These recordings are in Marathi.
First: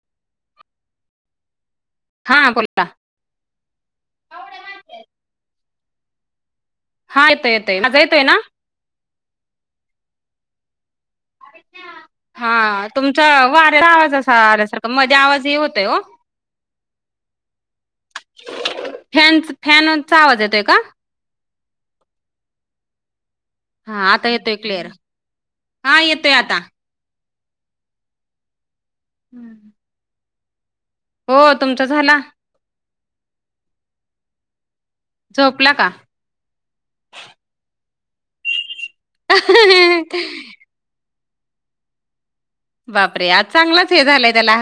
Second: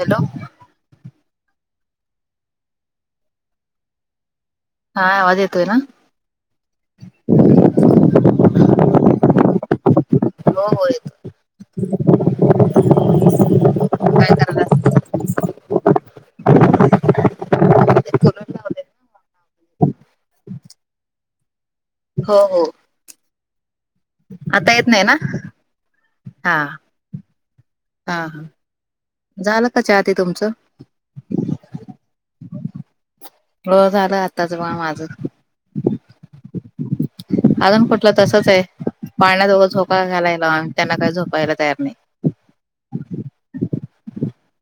हॅलो हा बोलता हा आवाज येतोय ना हा येतय येतय माझा येतय ना हो हो येतो. हा तुमचा वाऱ्याचा आवाज काय असा आल्यासारखं करायला मध्ये आवाज हे होतय हो‌ बोलून लावले फॅन फॅनचा आवाज येतोय का हो हो हा आता येतोय क्लिअर येत नाही ना हा येतोय हा आता. हा झालं का च्या ती तुमचं हो तुमचा झाला हो झालं आताचं बा माझं झोपला का अजून कुठलं तसच आहे पाळण्याजवळ झोका घालायला त्यांना काही झोपायला तयार नाही. बापरे आज चांगलाच हे झालंय त्याला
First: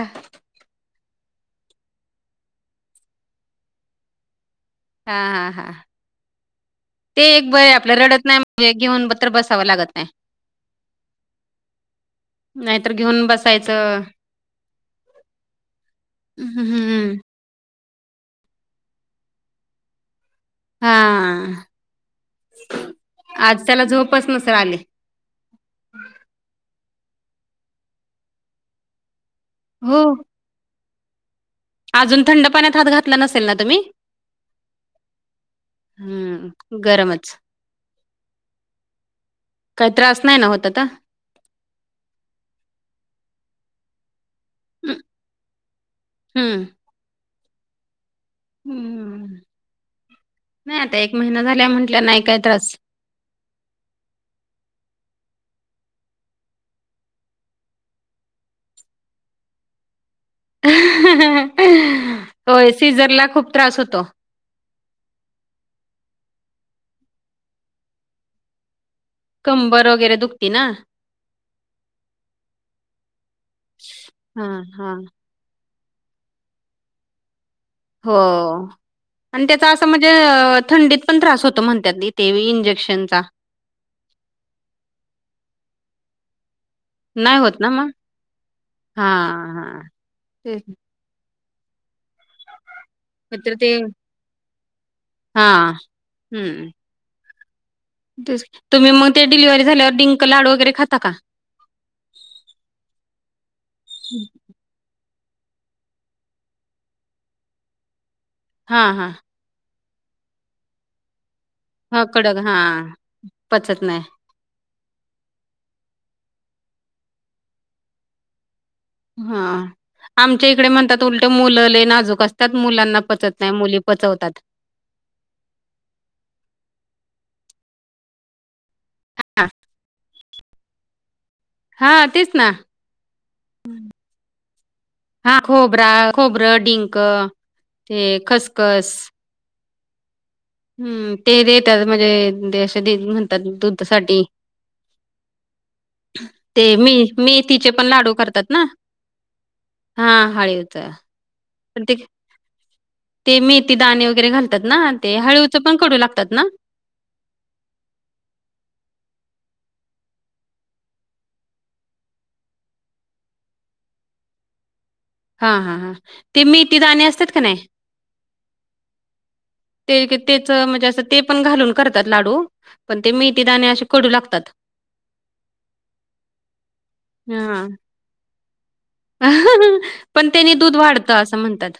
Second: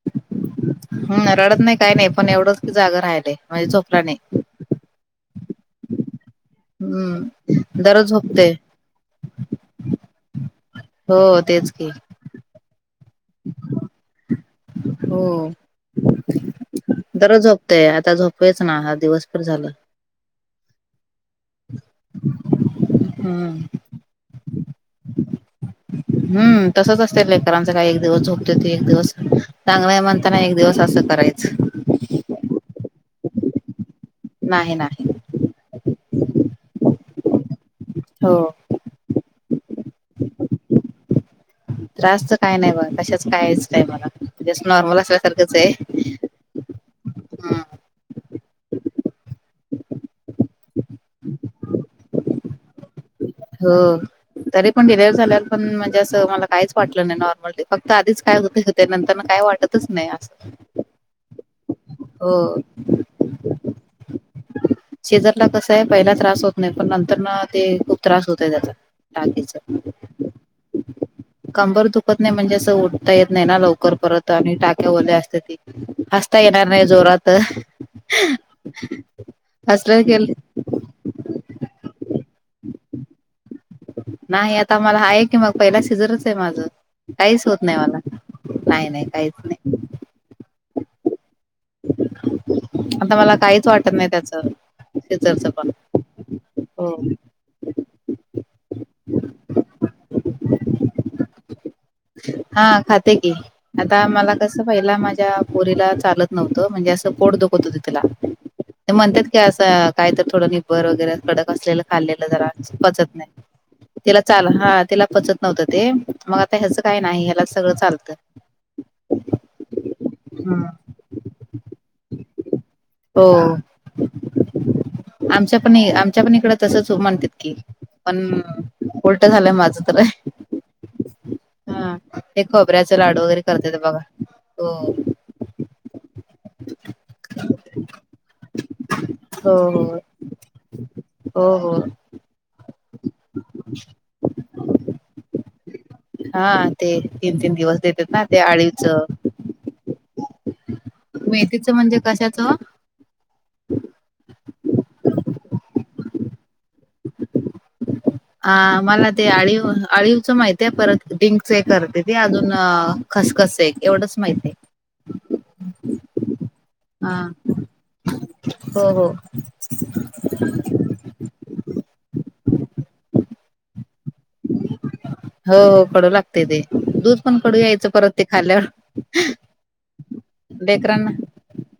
हम रडत नाही काही नाही पण एवढंच क जागा राहिलय म्हणजे झोपला नाही. हा हा हा. ते एक बय हम्म आपल्या दररोज रडत नाही झोपते म्हणजे घेऊनत्र बसावं लागत नाही. हो तेच की. नाहीतर घेऊन बसायचं. हो हम्म दररोज झो. पतय आता झोपेच ना हा दिवस भर झालं. हा हा हम्म आज त्याला झोपच नसल आली. हम्म तसच असत लेकरांच काही एक दिवस झोपते ते एक दिवस. चांगलं आहे हो म्हणताना एक दिवस असं करायचं. अजून थंड पाण्यात हात घातला नसेल ना तुम्ही. नाही नाही. हम्म गरमच हो काही त्रास नाही ना होत आता त्रासच काय नाही बघ तशाच कायच नाही मला असं नॉर्मल असल्यासारखंच आहे. हम्म. हम्म हम्म नाही आता एक महिना झाला म्हंटल्या नाही काय त्रास. हो. तरी पण डिलेवर झाल्याला पण म्हणजे असं मला काहीच वाटलं नाही नॉर्मलली फक्त आधीच काय होत. ते नंतर न काय वाटतच नाही असं. होय सीझर ला खूप त्रास होतो. सिझररला कस आहे पहिला त्रास होत नाही पण नंतर ना ते खूप त्रास होत आहे त्याचा. बकीेच कंबर वगैरे दुखती ना. कंबर दुखत नाही म्हणजे असं उटता येत नाही ना लवकर परत आणि हां टाक्या हां. ओल्या असते ती. ता येणार नाही जोरात ह. हो आणि त्याच असं म्हणजे गेल अ थंडीत. पण त्रास होत म्हणतात देत ते इंजेक्शनचा नाही आता मला आहे की मग पहिला शिजरच आहे माझं. काहीच होत नाही मला नाही नाही काहीच नाही. हम. [unintelligible] आता मला नाहीतर काहीच ते वाटत नाही त्याच शिजरच पण हां. हं. हो. तेच तुम्ही मग ते डिलिव्ही झाल्यावर डिंक लाडू वगैरे खाता का? हा खाते की आता मला कस? असं पहिला माझ्या पोरीला चालत नव्हतं म्हणजे असं पोट दुखत होत तिला हां ते हां. म्हणतात. असं काही तर थोडं निबर वगैरे कडक असलेलं हा खाल्लेलं कडक जरा हा पचत नाही पचत नाही तिला चाल हा तिला पचत नव्हतं ते मग आता ह्याचं काही नाही ह्याला सगळं चालतं. हा. आमच्या हम्म. इकडे म्हणतात उलट मुलं लय नाजूक असतात मुलांना हो पचत नाही मुली पचवतात. आमच्या पण ई आमच्या पण इकडं तसच म्हणतात की पण उलट हा झालंय माझं तर हा तेच ते ना खोबऱ्याच लाडू वगैरे करतेत बघा हो. हा खोबरा खोबरं डिंक ते खसखस. हो हो. हम्म ते हो हो देेतात म्हणजेे दे म्हणतात दुध साठी हा ते मी तीन तीन मेथीचे दिवस पण देतात लाडू ते करतात ना. आळीवचं हा हळीव च. मेथीचं म्हणजे कशाचं. ते मेथी दाणे वगैरे घालतात ना ते हळीवच पण कडू लागतात ना. [unintelligible] अ मला ते अळीव अळीवच माहिती आहे परत डिंकच एक करत्यात अजून खसखस आहे एवढंच माहित आहे. हा हा हा, ते मेथी दाणे हा असतात क नाही. हो हो ते क तेच म्हणजे असं ते पण घालून करतात लाडू, पण ते मेथी दाणे असे कडू लागत हो कडू लागते ते, दूध पण कडू हा. यायचं परत ते खाल्ल्यावर. पण त्यानी दूध वाढतं असं म्हणतात.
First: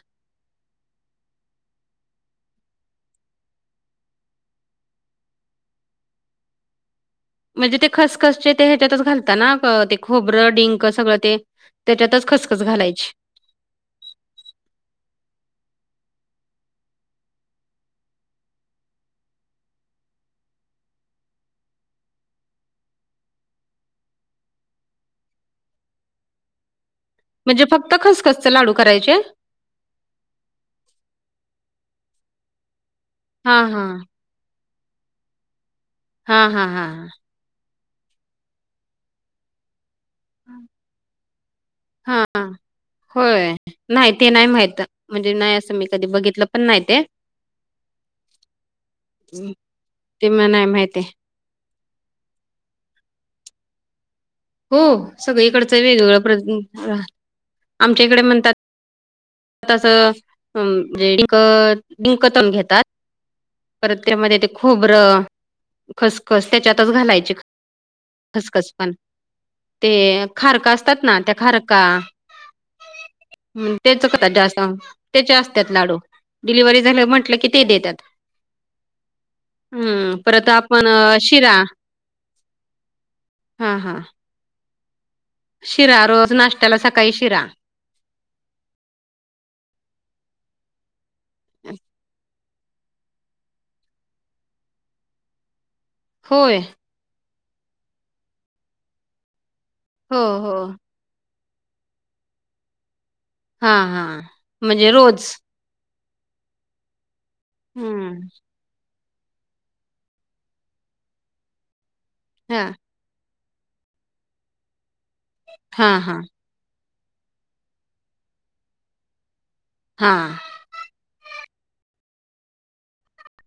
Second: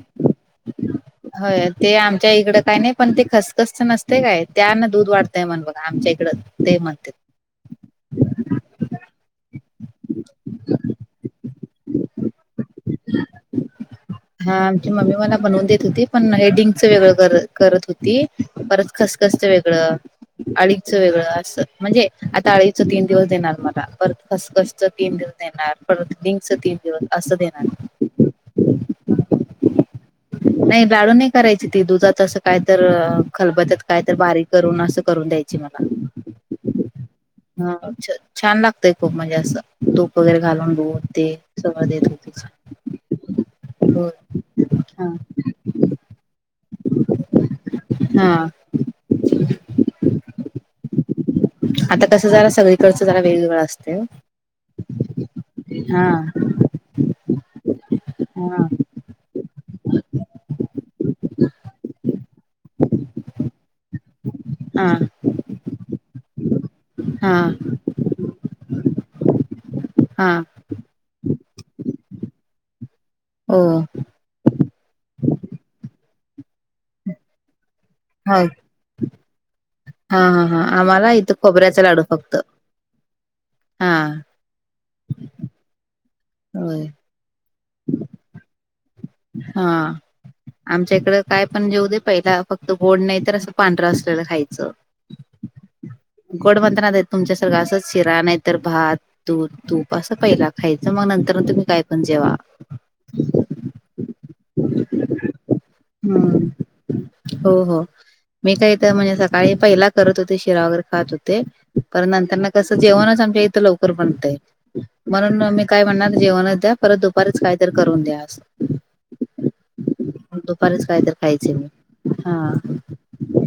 [inaudible] होय, ते आमच्या इकडं काय नाही पण ते खसखसचं नसतंय काय, त्यानं दूध वाढतंय म्हण बघा आमच्या इकडं. दे म्हणतेत. म्हणजे ते खसखसचे ते ह्याच्यातच घालता ना, आ प ते खोबरं डिंक सगळं ते? तेच्यातच खसखस घालायची. हा आमची मम्मी मला बनवून देत होती, पण हे डिंकचं वेगळं कर करत होती. परत खसखसचं वेगळं. अळीचं वेगळं असं, म्हणजे आता अळीचं तीन दिवस देणार मला परत खसखसचं तीन दिवस देणार परत डिंकचं तीन दिवस असं देणार. कच्चं लाडू करायचे? नाही डाळू नाही करायची, ती दुधात असं काय तर हा खलबत्यात हा काय तर बारीक करून असं करून द्यायची मला त हा हा हा हा. ह, छा छान लागतय खूप म्हणजे असं, तूप वगैरे घालून दूध ते. तवा देत हा होतीच. हा होय, नाही ते नाही माहित, म्हणजे नाही असं मी कधी बघितलं पण नाही ते, हा ते म नाय माहिती. आता कसं जरा सगळीकडचं जरा वेगवेगळं असतंय ओ. हो सगळीकडचं वेगवेगळं प्र, आमच्या इकडे म्हणतात हा तसं म्हणजे डिंक तळून घेतात परत त्यामध्ये ते हा खोबरं, खसखस त्याच्यातच घालायचे हा खसखस पण. ते हा खारका असतात ना, त्या खारका, हो हम्म हो ते असं, त्याचे असतात लाडू, डिलिव्हरी झाले म्हटलं की ते देतात. होय हम्म, परत आपण आम्हाला अ इथं शिरा खोबऱ्याचा लाडू फक्त हा हा शिरा रोज नाश्त्याला होय सकाळी शिरा. हा, आमच्या इकडं काय पण देऊ दे पहिला फक्त गोड नाही तर असं पांढरं असलेलं खायचं, गोड होय म्हणताना द तुमच्यासारखा असच शिरा नाही तर भात, दूध, तूप असं हो पहिला हो खायचं मग नंतर तुम्ही काय पण जेवा. हा हा म्हणजे रोज. हम्म, हो हो, हम्म मी काही तर म्हणजे काळी पहिला करत होते शिरा वगैरे खात होते, पण नंतरन हा कसं जेवणच आमच्या इथं लव कर बनतय, म्हणून मी काय हा म्हणणार हा जेवणच द्या, परत दुपारीच कायतरी करून द्या असं. हां दुपारीच काहीतर खायचे मी, हा.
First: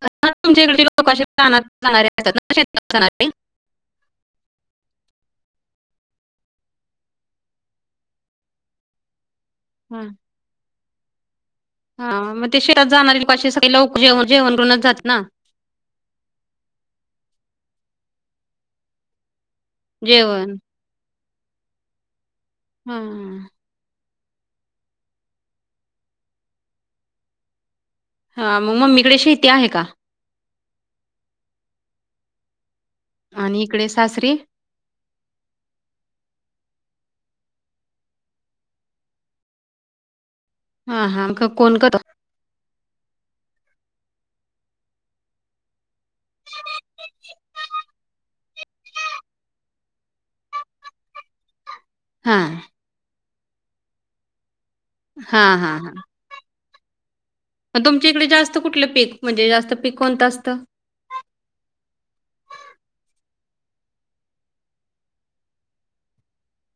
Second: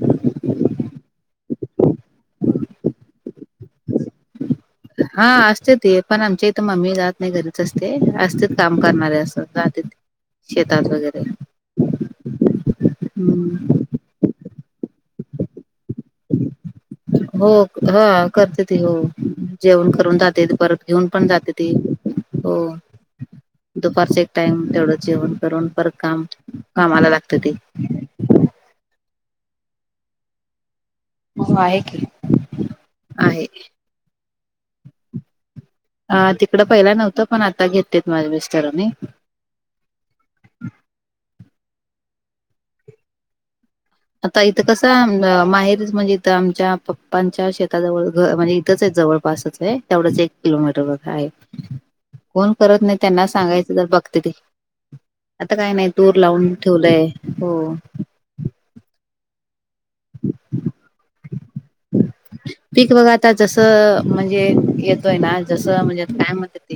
आता तुमच्या इकडचे लोकं अशे रानात जाणारे असतात ना शेतात जाणारी? [unintelligible] हा असतेती, पण आमच्या इथं मम्मी जात नाही घरीच असते, असतेत काम करणारे असं ज तेत शेतात वगैरे. हा, मग ते शेतात जाणारे माणसं सगळे हम्म. लोकं जेवण करूनच जातेत? हो, हा करतेती हो, जेवण करून जातेेत जेवण परत घेऊन पण जातेती हो. हा. दुपारच एक टाइम तेवढं जेवण करून परत काम कामाला लागत ते. हा मग मम्मीकडे शेती आहे का? हो, आहे की. आहे आणि इकडे सासरीे. अ तिकडं पहिला नव्हतं, पण आता घेतलेत माझ्या मिस्टरांनी. हा हां कोण कर [inaudible] आता इथं कसं माहेरीचं म्हणजे इथं आमच्या, पप्पांच्या शेताजवळ घर म्हणजे, इथंच आहेत जवळ पासचं हाय तेवढंच, एक किलोमीटर बर आहे. हा कोण करत नाही त्यांना सांगायचं, तर बघते ते हा आता काय हा नाही हा दू लावून ठेवलंय हो. मग तुमच्या इकडे जास्त कुठलं पीक म्हणजे, जास्त पिक कोणतं असतं? [inaudible] पीक बघा आता जस म्हणजे येतोय ना, जसं म्हणजे काय म्हत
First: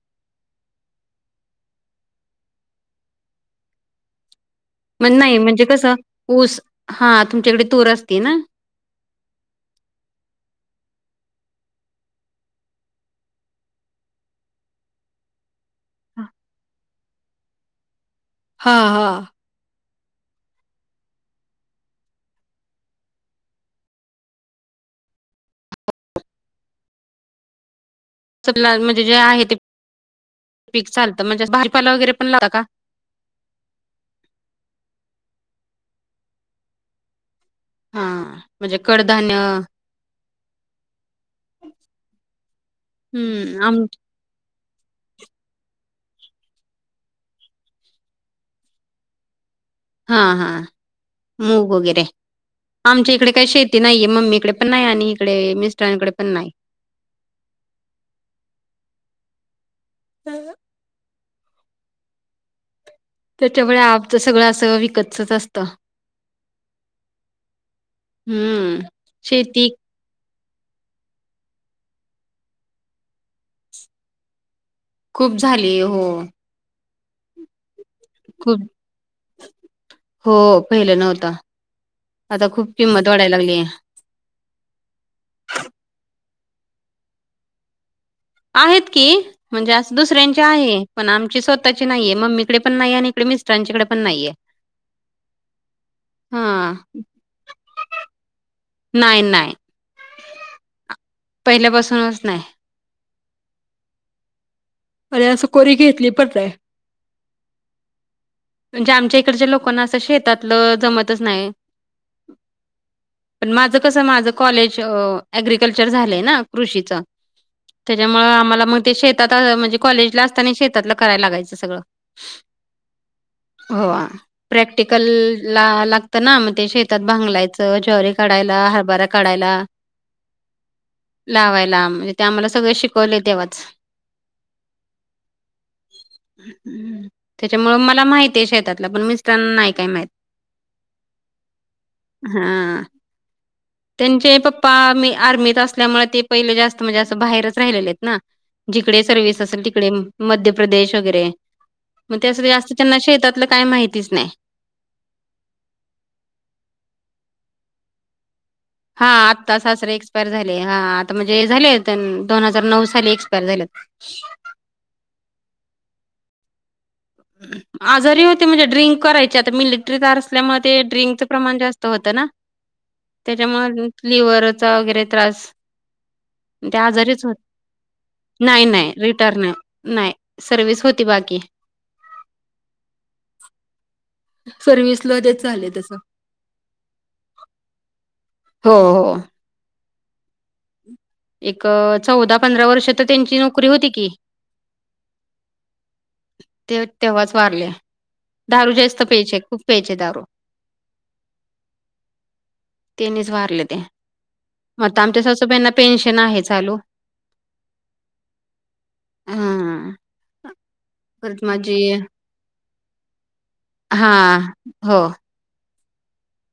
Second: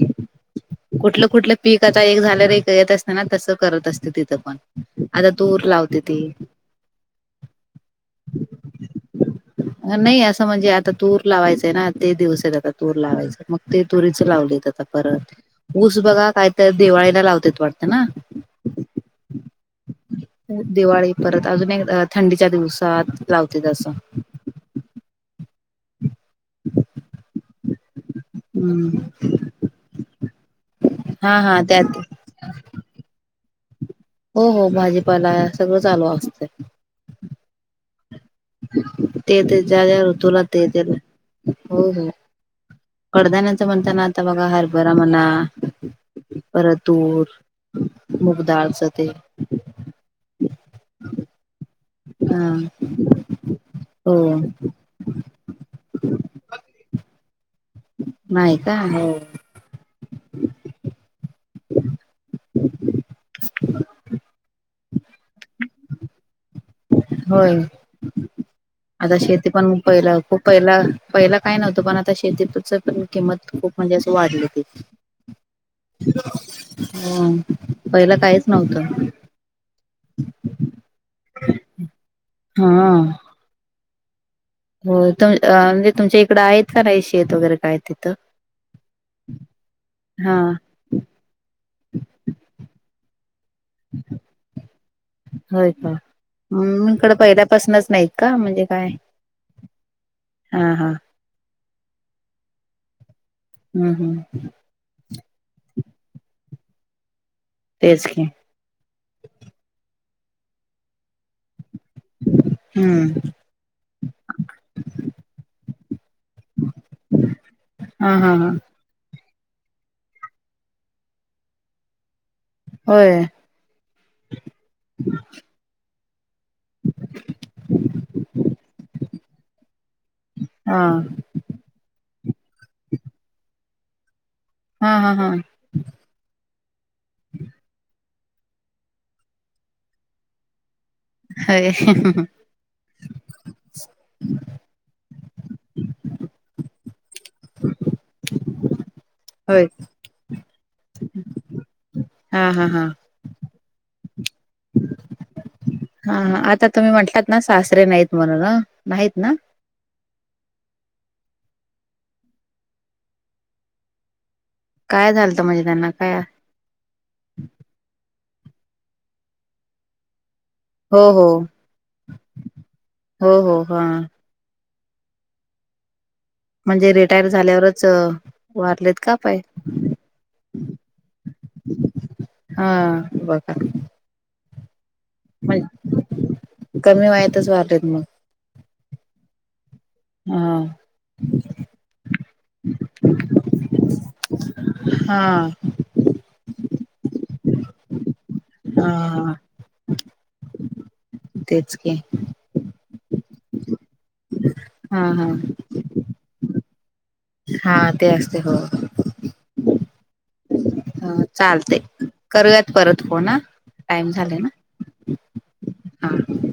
कुठलं कुठलं पीक आता एक झाल्यार एक येत असत ना तसं करत असते तिथं पण म आता नाही तूर म्हणजे, कसं लावते ती ऊस हा तुमच्याकडे तूर असती न. [unintelligible] नाही असं म्हणजे आता तूर लावायचंय ना ते दिवस आता तूर लावायचं मग ते तुरीच लावले आता. परत ऊस बघा कायत दिवाळीला लावतेत वाटतं ना? हा हा. दिवाळी परत अजून एक थंडीच्या दिवसात लावते तसं. [unintelligible] सगळा हम्म म्हणजे जे आहे ते पीक चालतं हा म्हणजे हा बारजीपाला त्यात वगैरे पण लावता का? हो हो भाजीपाला सगळं चालू असतेय. हा. म्हणजे कडधान्य ते ते ज्या ज्या ऋतुला ते ते हो हो. हम्म कडधान्याचं आम म्हणताना आता बघा हरभरा म्हणा. परत तूर, मुगदाळं चं ते हा हा. मूग वगैरे हा आमच्या इकडे काही शेती नाहीये, हो मम्मीकडे पण नाही आणि ईकडे मिस्टरांकडे पण नाही. नाही का हो. का गं? [unintelligible] त्याच्यामुळे आमच सगळं असं विकतच असत. होय, आता शेती पण पहिला खूप पहिला पहिला काय नव्हतं, पण आता शेतीच पण किंमत खूप म्हणजे असं वाढलेली. खूप झालीयं हो. हम. खूप हो पहिलं नव्हता. आता खूप किंमत वाढायला लागलीये. होय, तुम म्हणजे तुमच्या इकडं आहेत का, नाही शेत वगैरे काय तिथं? आहेत की म्हणजे, अस हा दुसऱ्यांची आहे पण आमची स्वतःची नाहीये मम्मीकडे पण नाही आणि इकडे मिस मिस्टरांच्या कडे पण नाहीये. होय, का? हा हम इकडं पहिल्या पासूनच नाहीत का, म्हणजे काय? नाही नाही. हा हा. पहिल्या पासूनच नाही. हम्म हम अरे असं कोणी घेतली पण नाय तेच की म्हणजे आमच्या इकडच्या लोकांना असं शेतातलं जमतच नाय हम्म पण माझं कसं माझं कॉलेज ॲग्रिकल्चर झालंय ना कृषीचं हा त्याच्यामुळे हा हा आम्हाला मग शेतात म्हणजे कॉलेजला असताना शेतातला करायला लागायचं सगळं होय? हो प्रॅक्टिकल ला लाग त ना मग ते शेतात भांगलायचं ज्वारी काढायला हरबरा काढायला हा लावायला म्हणजे ते आम्हाला सगळं शिकवलय तेव्हाच हा हा हा [inaudible] त्याच्यामुळं मला माहतीय शेतातलं पण मिस्टरांना नाही काय माहित हा ह [inaudible] त्यांचे पप्पा मी आर्मीत असल्यामुळे ते पहिले जास्त म्हणजे असं बाहेरच राहिलेलेत ना जिकडे सर्विस असेल होय तिकडे मध्य प्रदेश वगैरे मग ते अस हा हा जास्त हा त्यांना शेतातलं काय माहितीच नाय हा आता तुम्ही म्हटलात ना सासरे नाहीत म्हणूनं हा आत सासरे एक्सपायर झाले. हा आता म्हणजे झाले. आता दोन हजार नऊ साली एक्सपायर झाल्यात काय झालत म्हणजे त्यांना काय? आजारी होते म्हणजे ड्रिंक करायचे आता मिलिटरीत आस असल्यामुळं हो हो ड्रिंकच प्रमाण जास्त होत ना हो हो हा त्याच्यामुळ लिव्हर चा वगैरे त्रास [inaudible] ते म्हणजे आजारीच रिटायर होत झाल्यावरच नाही नाही वारलेत का काय? रिटर्न नाही सर्व्हिस होती बाकी. हा बघा सर्व्हिस ल [unintelligible] म्हणजे झाले तसलं कमी वयातच वारलेत मग? हो हो हा एक चौदा पंधरा वर्ष तर त्यांची नोकरी होती की [inaudible] हा ते तेव्हाच वारले दारू जास्त हा प्यायचे खूप प्यायचे दारू तेच की तेनीच वारले ते मग हा आमच्या हा सासूबाईंना पेन्शन आहे चालू हा ते असते. हो हा हा परत माझी चालतय करूयात परत फोन हा टाइम हा झालय ना? हो हा